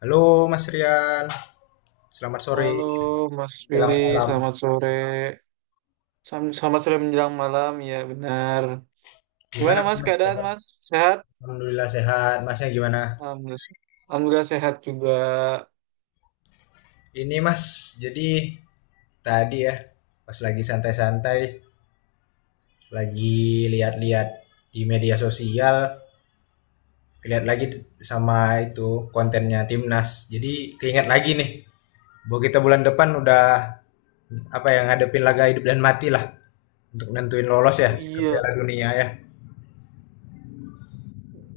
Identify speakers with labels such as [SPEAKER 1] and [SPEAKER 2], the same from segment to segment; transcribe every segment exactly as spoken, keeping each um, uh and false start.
[SPEAKER 1] Halo Mas Rian, selamat sore.
[SPEAKER 2] Halo Mas
[SPEAKER 1] Selamat
[SPEAKER 2] Billy,
[SPEAKER 1] malam.
[SPEAKER 2] selamat sore. Sam- Selamat sore menjelang malam, ya benar. Gimana
[SPEAKER 1] Gimana
[SPEAKER 2] Mas
[SPEAKER 1] Mas?
[SPEAKER 2] keadaan
[SPEAKER 1] Kabar?
[SPEAKER 2] Mas? Sehat?
[SPEAKER 1] Alhamdulillah sehat. Masnya gimana?
[SPEAKER 2] Alhamdulillah, Alhamdulillah sehat juga.
[SPEAKER 1] Ini Mas, jadi tadi ya, pas lagi santai-santai, lagi lihat-lihat di media sosial, lihat lagi sama itu kontennya Timnas. Jadi keinget lagi nih, bahwa kita bulan depan udah apa yang ngadepin laga hidup dan mati lah untuk nentuin lolos ya
[SPEAKER 2] Oh
[SPEAKER 1] ke
[SPEAKER 2] iya,
[SPEAKER 1] Piala Dunia ya.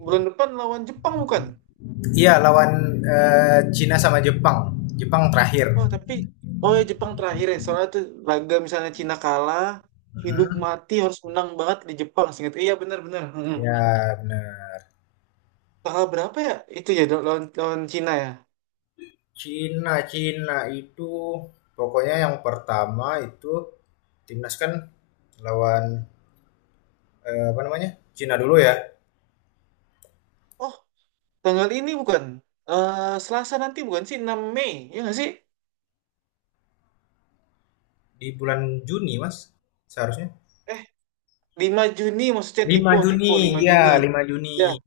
[SPEAKER 2] bulan depan lawan Jepang bukan?
[SPEAKER 1] Iya lawan eh, Cina sama Jepang. Jepang terakhir.
[SPEAKER 2] Oh tapi, oh ya Jepang terakhir ya. Soalnya tuh laga misalnya Cina kalah, hidup
[SPEAKER 1] Mhm.
[SPEAKER 2] mati harus menang banget di Jepang. Seingat, iya benar-benar. Mm-mm.
[SPEAKER 1] Ya, benar.
[SPEAKER 2] Tanggal berapa ya? Itu ya lawan, lawan Cina ya.
[SPEAKER 1] Cina, Cina itu pokoknya yang pertama itu timnas kan lawan eh, apa namanya? Cina dulu ya
[SPEAKER 2] Oh, tanggal ini bukan? Eh Selasa nanti bukan sih? Enam Mei, ya nggak sih?
[SPEAKER 1] di bulan Juni, Mas. Seharusnya
[SPEAKER 2] Eh, lima Juni maksudnya
[SPEAKER 1] lima
[SPEAKER 2] tipe tipe lima
[SPEAKER 1] Juni. Ya,
[SPEAKER 2] Juni.
[SPEAKER 1] lima
[SPEAKER 2] Ya.
[SPEAKER 1] Juni.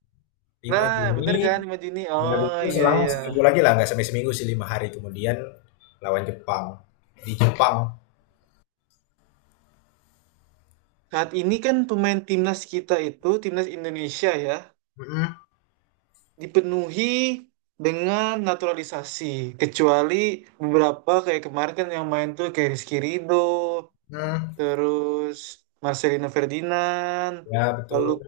[SPEAKER 1] Lima
[SPEAKER 2] Nah, bener
[SPEAKER 1] Juni.
[SPEAKER 2] kan lima Juni?
[SPEAKER 1] Dan
[SPEAKER 2] Oh
[SPEAKER 1] itu
[SPEAKER 2] iya
[SPEAKER 1] selang
[SPEAKER 2] iya.
[SPEAKER 1] seminggu lagi lah, nggak sampai seminggu sih, lima hari kemudian lawan Jepang di Jepang.
[SPEAKER 2] Saat ini kan pemain timnas kita itu timnas Indonesia ya
[SPEAKER 1] Mhm.
[SPEAKER 2] dipenuhi dengan naturalisasi kecuali beberapa kayak kemarin kan yang main tuh kayak Rizky Ridho,
[SPEAKER 1] Mhm.
[SPEAKER 2] terus Marcelino Ferdinand,
[SPEAKER 1] Ya,
[SPEAKER 2] lalu
[SPEAKER 1] betul.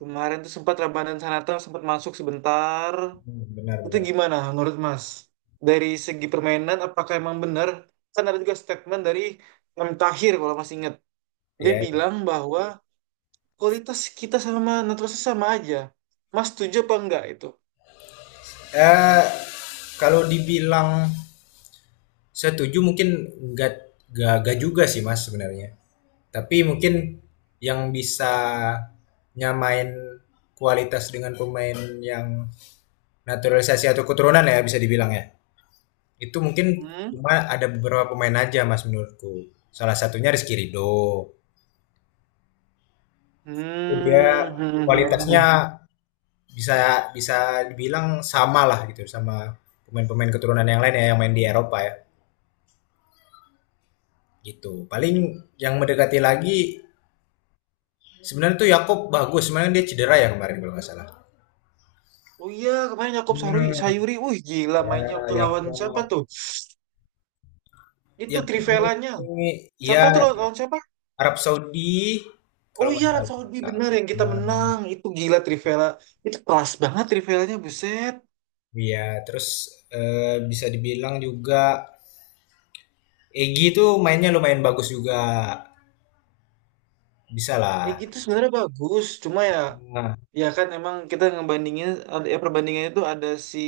[SPEAKER 2] kemarin tuh sempat Ramadhan Sananta sempat masuk sebentar.
[SPEAKER 1] Hmm,
[SPEAKER 2] Itu
[SPEAKER 1] benar-benar.
[SPEAKER 2] gimana menurut Mas? Dari segi permainan, apakah emang benar? Kan ada juga statement dari M. Tahir kalau Mas ingat. Dia
[SPEAKER 1] Ya, ya.
[SPEAKER 2] bilang bahwa kualitas kita sama naturalisasi sama aja. Mas setuju apa enggak itu?
[SPEAKER 1] Eh, kalau dibilang setuju mungkin nggak nggak nggak juga sih Mas sebenarnya. Tapi mungkin yang bisa nyamain kualitas dengan pemain yang naturalisasi atau keturunan ya bisa dibilang ya. Itu mungkin
[SPEAKER 2] Hmm?
[SPEAKER 1] cuma ada beberapa pemain aja Mas menurutku. Salah satunya Rizky Ridho.
[SPEAKER 2] Hmm,
[SPEAKER 1] Itu dia
[SPEAKER 2] hmm, Iya. hmm,
[SPEAKER 1] kualitasnya
[SPEAKER 2] hmm.
[SPEAKER 1] bisa bisa dibilang sama lah gitu sama pemain-pemain keturunan yang lain ya yang main di Eropa ya gitu. Paling yang mendekati lagi sebenarnya tuh Yakob bagus, sebenarnya dia cedera ya kemarin kalau nggak salah.
[SPEAKER 2] Oh iya, kemarin Yakob
[SPEAKER 1] Hmm,
[SPEAKER 2] Sarui- Sayuri, wih gila mainnya
[SPEAKER 1] ya
[SPEAKER 2] waktu lawan siapa
[SPEAKER 1] Yakob.
[SPEAKER 2] tuh? Itu
[SPEAKER 1] Yakob
[SPEAKER 2] Trivelanya.
[SPEAKER 1] ini ya
[SPEAKER 2] Siapa tuh lawan, lawan siapa?
[SPEAKER 1] Arab Saudi
[SPEAKER 2] Oh
[SPEAKER 1] kalau
[SPEAKER 2] iya,
[SPEAKER 1] nggak
[SPEAKER 2] Arab
[SPEAKER 1] salah.
[SPEAKER 2] Saudi benar yang kita
[SPEAKER 1] Hmm,
[SPEAKER 2] menang. Itu gila Trivela. Itu kelas banget Trivelanya, buset.
[SPEAKER 1] iya, terus eh, bisa dibilang juga Egi tuh mainnya lumayan bagus juga. Bisa
[SPEAKER 2] Eh
[SPEAKER 1] lah.
[SPEAKER 2] gitu sebenarnya bagus, cuma ya
[SPEAKER 1] Nah.
[SPEAKER 2] ya kan emang kita ngebandingin ada ya perbandingannya itu ada si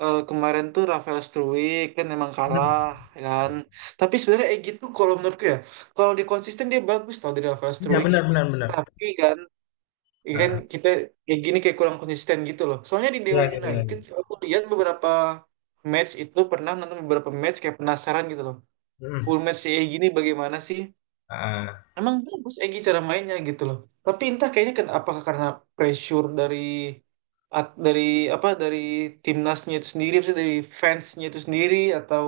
[SPEAKER 2] eh, kemarin tuh Rafael Struwik kan emang
[SPEAKER 1] Hmm.
[SPEAKER 2] kalah ya kan. Tapi sebenarnya eh gitu kalau menurutku ya, kalau dia konsisten dia bagus tau dari Rafael
[SPEAKER 1] Iya,
[SPEAKER 2] Struwik.
[SPEAKER 1] benar benar benar.
[SPEAKER 2] Tapi kan ya kan
[SPEAKER 1] Ah,
[SPEAKER 2] kita kayak gini kayak kurang konsisten gitu loh. Soalnya di
[SPEAKER 1] ya,
[SPEAKER 2] Dewa
[SPEAKER 1] ya, ya. ya.
[SPEAKER 2] United aku lihat beberapa match itu pernah nonton beberapa match kayak penasaran gitu loh.
[SPEAKER 1] Mm-mm.
[SPEAKER 2] Full match si eh gini bagaimana sih?
[SPEAKER 1] Ah.
[SPEAKER 2] Emang bagus Egy cara mainnya gitu loh. Tapi entah kayaknya ken apakah karena pressure dari at- dari apa dari timnasnya itu sendiri, maksudnya dari fansnya itu sendiri atau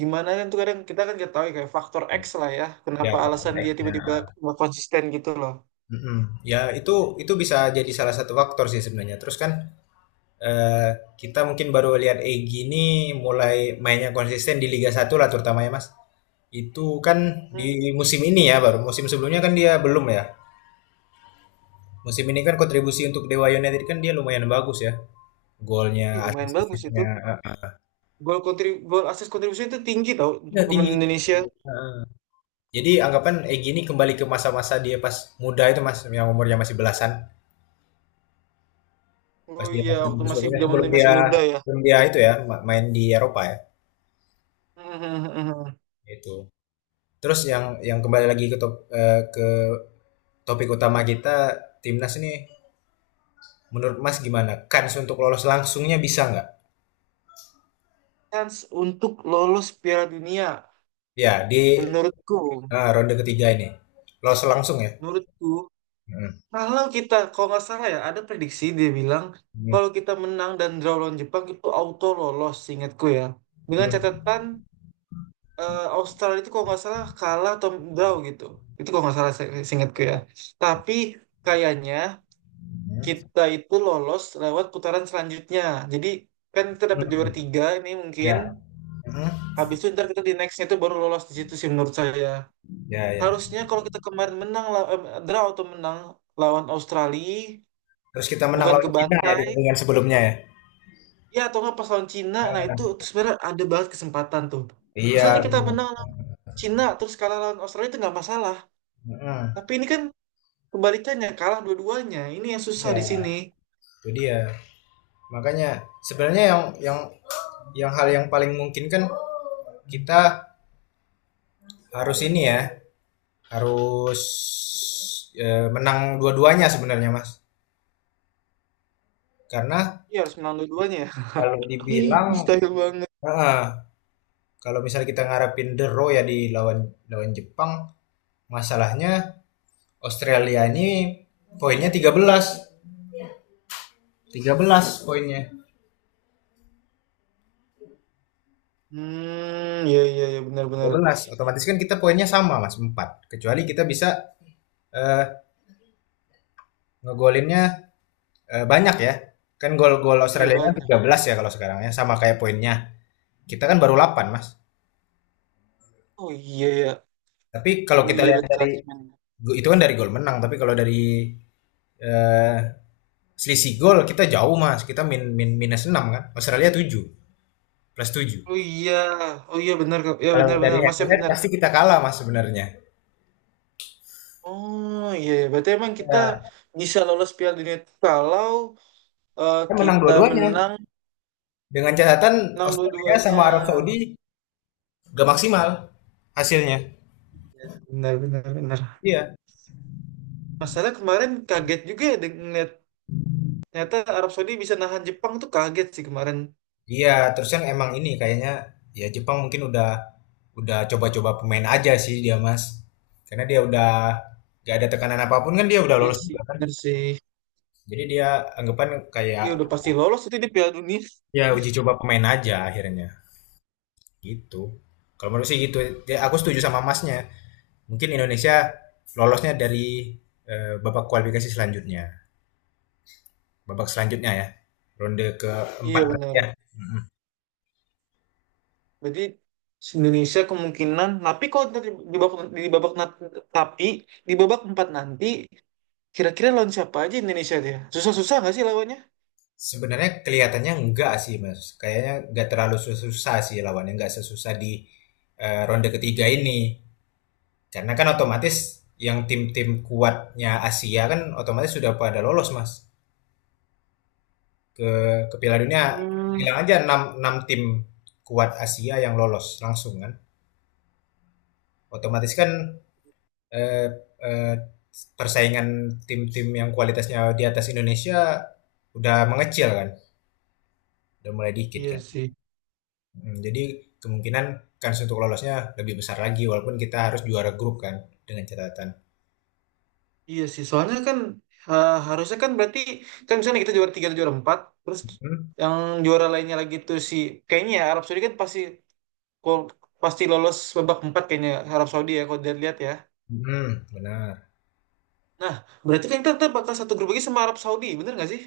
[SPEAKER 2] gimana kan tuh kadang kita kan nggak tahu ya, kayak faktor X lah ya.
[SPEAKER 1] Ya,
[SPEAKER 2] Kenapa
[SPEAKER 1] apa?
[SPEAKER 2] alasan dia
[SPEAKER 1] Baiknya.
[SPEAKER 2] tiba-tiba nggak konsisten gitu loh.
[SPEAKER 1] Mm-mm. Ya itu itu bisa jadi salah satu faktor sih sebenarnya. Terus kan Eee, kita mungkin baru lihat Egy ini mulai mainnya konsisten di Liga Satu lah terutama ya, Mas. Itu kan
[SPEAKER 2] Hmm,
[SPEAKER 1] di musim ini ya baru, musim sebelumnya kan dia belum ya. Musim ini kan kontribusi untuk Dewa United kan dia lumayan bagus ya, golnya,
[SPEAKER 2] iya, lumayan bagus itu.
[SPEAKER 1] assist-assist-nya, heeh.
[SPEAKER 2] Gol kontribu gol asis kontribusi itu tinggi tau untuk
[SPEAKER 1] Iya tinggi
[SPEAKER 2] pemain Indonesia.
[SPEAKER 1] tinggi, heeh. Jadi anggapan Egy ini kembali ke masa-masa dia pas muda itu, Mas, yang umurnya masih belasan, pas
[SPEAKER 2] Oh
[SPEAKER 1] dia
[SPEAKER 2] iya,
[SPEAKER 1] masih
[SPEAKER 2] waktu masih zaman
[SPEAKER 1] sebelum
[SPEAKER 2] dia masih
[SPEAKER 1] dia
[SPEAKER 2] muda ya.
[SPEAKER 1] sebelum dia itu ya ma main di Eropa ya, itu. Terus yang yang kembali lagi ke top eee topik utama kita timnas nih, menurut Mas gimana? Kans untuk lolos langsungnya bisa nggak?
[SPEAKER 2] Chance untuk lolos Piala Dunia
[SPEAKER 1] Ya di
[SPEAKER 2] menurutku.
[SPEAKER 1] eh, ronde ketiga ini lolos langsung ya.
[SPEAKER 2] Menurutku,
[SPEAKER 1] Hmm.
[SPEAKER 2] kalau kita, kalau nggak salah ya, ada prediksi dia bilang,
[SPEAKER 1] Hmm.
[SPEAKER 2] kalau kita menang dan draw lawan Jepang itu auto lolos, ingatku ya. Dengan
[SPEAKER 1] Hmm.
[SPEAKER 2] catatan eh, Australia itu kalau nggak salah kalah atau draw gitu. Itu kalau nggak salah ingatku ya. Tapi kayaknya kita itu lolos lewat putaran selanjutnya. Jadi kan kita
[SPEAKER 1] Hmm.
[SPEAKER 2] dapat
[SPEAKER 1] Hmm.
[SPEAKER 2] juara tiga ini mungkin.
[SPEAKER 1] Ya, hmm,
[SPEAKER 2] Habis itu ntar kita di nextnya itu baru lolos di situ sih menurut saya.
[SPEAKER 1] ya, ya.
[SPEAKER 2] Harusnya kalau kita kemarin menang, law- eh, draw atau menang lawan Australia
[SPEAKER 1] Terus kita menang
[SPEAKER 2] bukan ke
[SPEAKER 1] lawan Cina ya
[SPEAKER 2] bantai
[SPEAKER 1] di pertandingan sebelumnya ya.
[SPEAKER 2] ya atau nggak pas lawan Cina nah itu
[SPEAKER 1] Hmm.
[SPEAKER 2] sebenarnya ada banget kesempatan tuh
[SPEAKER 1] Iya.
[SPEAKER 2] misalnya kita menang lawan Cina terus kalah lawan Australia itu nggak masalah
[SPEAKER 1] Hmm.
[SPEAKER 2] tapi ini kan kebalikannya kalah dua-duanya ini yang susah di
[SPEAKER 1] Iya,
[SPEAKER 2] sini.
[SPEAKER 1] itu dia. Makanya sebenarnya yang yang yang hal yang paling mungkin kan kita harus ini ya, harus eh, menang dua-duanya sebenarnya Mas. Karena
[SPEAKER 2] Iya harus menang dua-duanya ya.
[SPEAKER 1] kalau dibilang,
[SPEAKER 2] Mustahil banget.
[SPEAKER 1] heeh, kalau misalnya kita ngarepin the Raw ya di lawan lawan Jepang, masalahnya Australia ini poinnya tiga belas, tiga belas poinnya.
[SPEAKER 2] Hmm iya iya iya
[SPEAKER 1] Tiga
[SPEAKER 2] benar-benar.
[SPEAKER 1] belas. Otomatis kan kita poinnya sama Mas, empat. Kecuali kita bisa eh, ngegolinnya eh, banyak ya. Kan gol-gol
[SPEAKER 2] Iya
[SPEAKER 1] Australia
[SPEAKER 2] banyak.
[SPEAKER 1] tiga belas ya kalau sekarang ya, sama kayak poinnya. Kita kan baru delapan Mas.
[SPEAKER 2] Oh iya ya.
[SPEAKER 1] Tapi kalau
[SPEAKER 2] Oh
[SPEAKER 1] kita
[SPEAKER 2] iya
[SPEAKER 1] lihat
[SPEAKER 2] lihat
[SPEAKER 1] dari
[SPEAKER 2] klasmen.
[SPEAKER 1] itu kan dari gol menang, tapi kalau dari eh, selisih gol kita jauh mas, kita min, min minus enam kan Australia tujuh plus tujuh.
[SPEAKER 2] Oh iya. Oh iya benar Kak. Ya
[SPEAKER 1] Kalau dari
[SPEAKER 2] benar-benar
[SPEAKER 1] head to
[SPEAKER 2] masih
[SPEAKER 1] head
[SPEAKER 2] benar.
[SPEAKER 1] pasti kita kalah mas sebenarnya,
[SPEAKER 2] Oh iya, iya. Berarti emang kita
[SPEAKER 1] ya,
[SPEAKER 2] bisa lolos Piala Dunia itu kalau Eh,
[SPEAKER 1] kita menang
[SPEAKER 2] kita
[SPEAKER 1] dua-duanya
[SPEAKER 2] menang,
[SPEAKER 1] dengan catatan
[SPEAKER 2] menang
[SPEAKER 1] Australia
[SPEAKER 2] dua-duanya.
[SPEAKER 1] sama Arab Saudi gak maksimal hasilnya.
[SPEAKER 2] Benar, benar, benar.
[SPEAKER 1] Iya.
[SPEAKER 2] Masalah kemarin kaget juga ya deng- ngeliat ternyata Arab Saudi bisa nahan Jepang tuh kaget sih kemarin.
[SPEAKER 1] Iya, terus kan emang ini kayaknya ya Jepang mungkin udah udah coba-coba pemain aja sih dia mas, karena dia udah gak ada tekanan apapun kan dia udah
[SPEAKER 2] Iya
[SPEAKER 1] lolos
[SPEAKER 2] sih,
[SPEAKER 1] juga.
[SPEAKER 2] benar sih.
[SPEAKER 1] Jadi dia anggapan kayak
[SPEAKER 2] Iya udah pasti lolos itu di Piala Dunia.
[SPEAKER 1] ya uji coba pemain aja akhirnya. Gitu. Kalau menurut sih gitu. Ya, aku setuju sama Masnya. Mungkin Indonesia lolosnya dari eh, babak kualifikasi selanjutnya. Babak selanjutnya ya. Ronde keempat
[SPEAKER 2] Iya
[SPEAKER 1] berarti
[SPEAKER 2] benar.
[SPEAKER 1] ya.
[SPEAKER 2] Berarti Indonesia kemungkinan, tapi kalau nanti di babak di babak nat- tapi di babak empat nanti kira-kira lawan siapa aja Indonesia dia? Susah-susah nggak sih lawannya?
[SPEAKER 1] Sebenarnya kelihatannya enggak sih Mas. Kayaknya enggak terlalu susah sih lawannya. Enggak sesusah di eh, ronde ketiga ini. Karena kan otomatis yang tim-tim kuatnya Asia kan otomatis sudah pada lolos Mas. Ke, ke Piala Dunia,
[SPEAKER 2] Hmm,
[SPEAKER 1] bilang aja enam 6 tim kuat Asia yang lolos langsung kan. Otomatis kan eh, eh, persaingan tim-tim yang kualitasnya di atas Indonesia udah mengecil kan, udah mulai dikit
[SPEAKER 2] iya
[SPEAKER 1] kan.
[SPEAKER 2] sih.
[SPEAKER 1] Hmm, jadi kemungkinan kans untuk lolosnya lebih besar lagi walaupun kita harus juara grup kan, dengan catatan.
[SPEAKER 2] Iya sih, soalnya kan eh, harusnya kan berarti kan misalnya kita juara tiga atau juara empat, terus
[SPEAKER 1] Hmm,
[SPEAKER 2] yang juara lainnya lagi tuh si kayaknya ya Arab Saudi kan pasti kol- pasti lolos babak empat kayaknya Arab Saudi ya kalau dilihat ya.
[SPEAKER 1] hmm, benar.
[SPEAKER 2] Nah, berarti kan kita tetap bakal satu grup lagi sama Arab Saudi, bener nggak sih?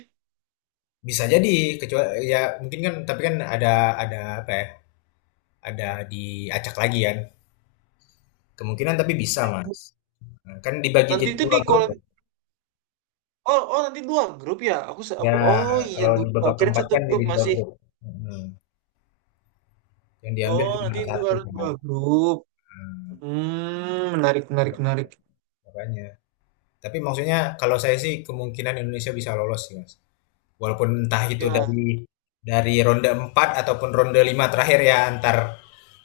[SPEAKER 1] Bisa jadi, kecuali ya mungkin kan, tapi kan ada ada apa ya? Ada diacak lagi kan. Kemungkinan tapi bisa, Mas. Nah, kan dibagi
[SPEAKER 2] Nanti
[SPEAKER 1] jadi
[SPEAKER 2] itu
[SPEAKER 1] dua
[SPEAKER 2] di
[SPEAKER 1] grup
[SPEAKER 2] kol
[SPEAKER 1] kan.
[SPEAKER 2] oh oh nanti dua grup ya. Aku se- aku
[SPEAKER 1] Ya,
[SPEAKER 2] oh iya
[SPEAKER 1] kalau di
[SPEAKER 2] lupa.
[SPEAKER 1] babak
[SPEAKER 2] Kirain
[SPEAKER 1] keempat
[SPEAKER 2] satu
[SPEAKER 1] kan
[SPEAKER 2] grup
[SPEAKER 1] jadi dua
[SPEAKER 2] masih.
[SPEAKER 1] grup. Hmm. Yang diambil
[SPEAKER 2] Oh nanti
[SPEAKER 1] cuma
[SPEAKER 2] itu
[SPEAKER 1] satu
[SPEAKER 2] harus dua
[SPEAKER 1] kan?
[SPEAKER 2] grup.
[SPEAKER 1] Eee,
[SPEAKER 2] Hmm, menarik menarik menarik.
[SPEAKER 1] makanya. Tapi maksudnya kalau saya sih kemungkinan Indonesia bisa lolos sih, Mas. Walaupun entah itu
[SPEAKER 2] Ya,
[SPEAKER 1] dari dari ronde empat ataupun ronde lima terakhir ya antar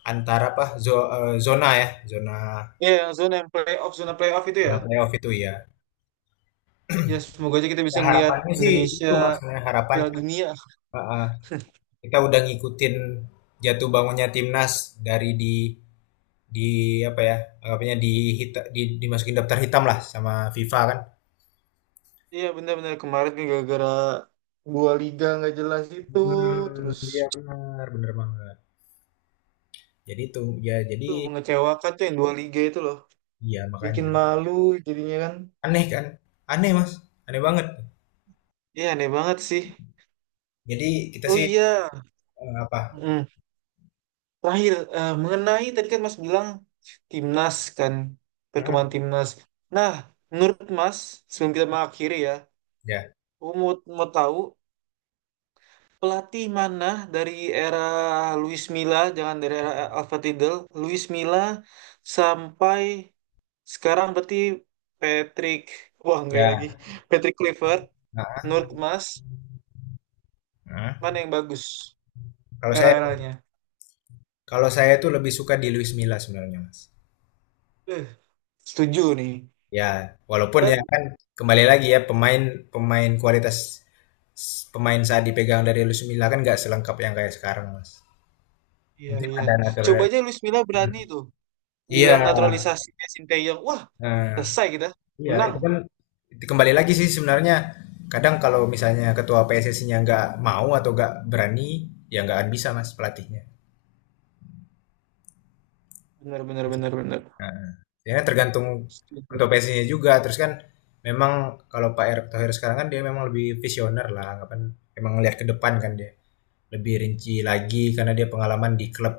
[SPEAKER 1] antar apa, zo eee, zona ya, zona
[SPEAKER 2] ya yang zona yang playoff zona playoff itu ya.
[SPEAKER 1] zona playoff itu ya.
[SPEAKER 2] Ya semoga aja kita
[SPEAKER 1] Ya
[SPEAKER 2] bisa ngelihat
[SPEAKER 1] harapannya sih
[SPEAKER 2] Indonesia
[SPEAKER 1] itu, Mas, nah harapan,
[SPEAKER 2] Piala Dunia.
[SPEAKER 1] heeh, kita udah ngikutin jatuh bangunnya timnas dari di di apa ya, anggapannya di hita di dimasukin daftar hitam lah sama FIFA kan.
[SPEAKER 2] Iya benar-benar kemarin kan gara-gara dua liga nggak jelas itu, terus
[SPEAKER 1] Hmm, iya benar, bener banget. Jadi itu, ya jadi
[SPEAKER 2] tuh mengecewakan tuh yang dua liga itu loh,
[SPEAKER 1] iya
[SPEAKER 2] bikin
[SPEAKER 1] makanya.
[SPEAKER 2] malu jadinya kan.
[SPEAKER 1] Aneh kan? Aneh, Mas, aneh banget.
[SPEAKER 2] Iya aneh banget sih.
[SPEAKER 1] Jadi kita
[SPEAKER 2] Oh
[SPEAKER 1] sih,
[SPEAKER 2] iya,
[SPEAKER 1] eee, apa
[SPEAKER 2] Mm. Terakhir eh, mengenai tadi kan Mas bilang timnas kan perkembangan
[SPEAKER 1] mhm,
[SPEAKER 2] timnas. Nah, menurut Mas sebelum kita mengakhiri ya,
[SPEAKER 1] ya
[SPEAKER 2] aku mau, mau tahu Pelatih mana dari era Luis Milla, jangan dari era Alfa Tidal, Luis Milla sampai sekarang berarti Patrick, wah enggak ya lagi,
[SPEAKER 1] ya,
[SPEAKER 2] Patrick Clifford,
[SPEAKER 1] heeh
[SPEAKER 2] Nur Mas,
[SPEAKER 1] heeh.
[SPEAKER 2] mana yang bagus
[SPEAKER 1] Kalau saya
[SPEAKER 2] era-eranya?
[SPEAKER 1] Kalau saya tuh lebih suka di Luis Milla sebenarnya, Mas.
[SPEAKER 2] Eh, setuju nih.
[SPEAKER 1] Ya, walaupun ya
[SPEAKER 2] Padahal,
[SPEAKER 1] kan kembali lagi ya pemain pemain kualitas s pemain saat dipegang dari Luis Milla kan nggak selengkap yang kayak sekarang, Mas.
[SPEAKER 2] iya
[SPEAKER 1] Mungkin
[SPEAKER 2] iya.
[SPEAKER 1] ada
[SPEAKER 2] Coba aja
[SPEAKER 1] naturalisasi.
[SPEAKER 2] Luis Milla berani tuh,
[SPEAKER 1] Iya,
[SPEAKER 2] bilang naturalisasi Sinteyong, wah
[SPEAKER 1] heeh.
[SPEAKER 2] selesai kita,
[SPEAKER 1] Iya,
[SPEAKER 2] menang.
[SPEAKER 1] itu kan kembali lagi sih sebenarnya kadang kalau misalnya ketua P S S I-nya nggak mau atau nggak berani, ya nggak akan bisa mas pelatihnya.
[SPEAKER 2] Bener bener bener bener.
[SPEAKER 1] Nah, ya kan tergantung
[SPEAKER 2] Setuju.
[SPEAKER 1] ketua P S S I-nya juga. Terus kan memang kalau Pak Erick Thohir sekarang kan dia memang lebih visioner lah, anggapan emang ngelihat ke depan kan dia lebih rinci lagi karena dia pengalaman di klub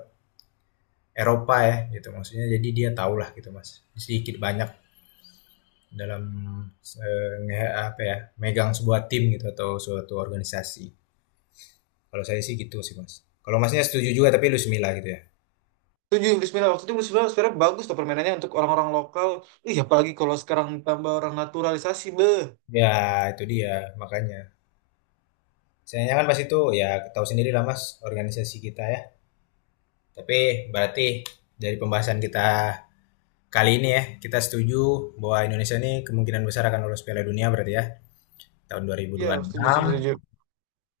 [SPEAKER 1] Eropa ya gitu maksudnya. Jadi dia tahulah gitu mas, sedikit banyak dalam eh, nge- apa ya, megang sebuah tim gitu atau suatu organisasi. Kalau saya sih gitu sih mas. Kalau masnya setuju juga tapi lu semila gitu ya?
[SPEAKER 2] Setuju Bismillah waktu itu Luis Milla sebenarnya bagus tuh permainannya untuk orang-orang lokal. Ih, apalagi kalau sekarang tambah orang naturalisasi, beh.
[SPEAKER 1] Ya itu dia makanya. Sayangnya kan pas itu ya tahu sendiri lah mas organisasi kita ya. Tapi berarti dari pembahasan kita kali ini ya kita setuju bahwa Indonesia ini kemungkinan besar akan lolos Piala Dunia berarti ya tahun dua ribu
[SPEAKER 2] Iya,
[SPEAKER 1] dua ribu
[SPEAKER 2] setuju,
[SPEAKER 1] enam.
[SPEAKER 2] setuju, setuju.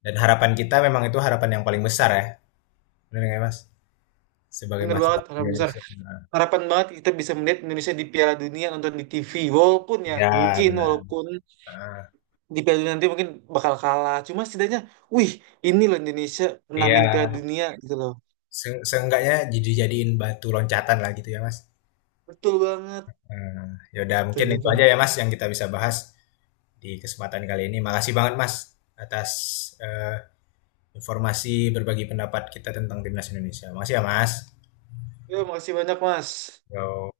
[SPEAKER 1] Dan harapan kita memang itu harapan yang paling besar ya, benar nggak ya, mas, sebagai
[SPEAKER 2] Bener banget,
[SPEAKER 1] masyarakat
[SPEAKER 2] harapan besar.
[SPEAKER 1] Indonesia.
[SPEAKER 2] Harapan banget kita bisa melihat Indonesia di Piala Dunia nonton di T V. Walaupun ya,
[SPEAKER 1] Ya
[SPEAKER 2] mungkin
[SPEAKER 1] benar.
[SPEAKER 2] walaupun
[SPEAKER 1] Ah,
[SPEAKER 2] di Piala Dunia nanti mungkin bakal kalah. Cuma setidaknya, wih, ini loh Indonesia pernah main Piala
[SPEAKER 1] iya.
[SPEAKER 2] Dunia gitu loh.
[SPEAKER 1] Se- seenggaknya jadi jadiin batu loncatan lah gitu ya mas.
[SPEAKER 2] Betul banget.
[SPEAKER 1] Eee, ya udah
[SPEAKER 2] Gitu,
[SPEAKER 1] mungkin itu
[SPEAKER 2] gitu.
[SPEAKER 1] aja ya, Mas, yang kita bisa bahas di kesempatan kali ini. Makasih banget, Mas, atas, eee, informasi berbagi pendapat kita tentang timnas Indonesia. Makasih ya, Mas.
[SPEAKER 2] Yo, makasih banyak, Mas.
[SPEAKER 1] Yo.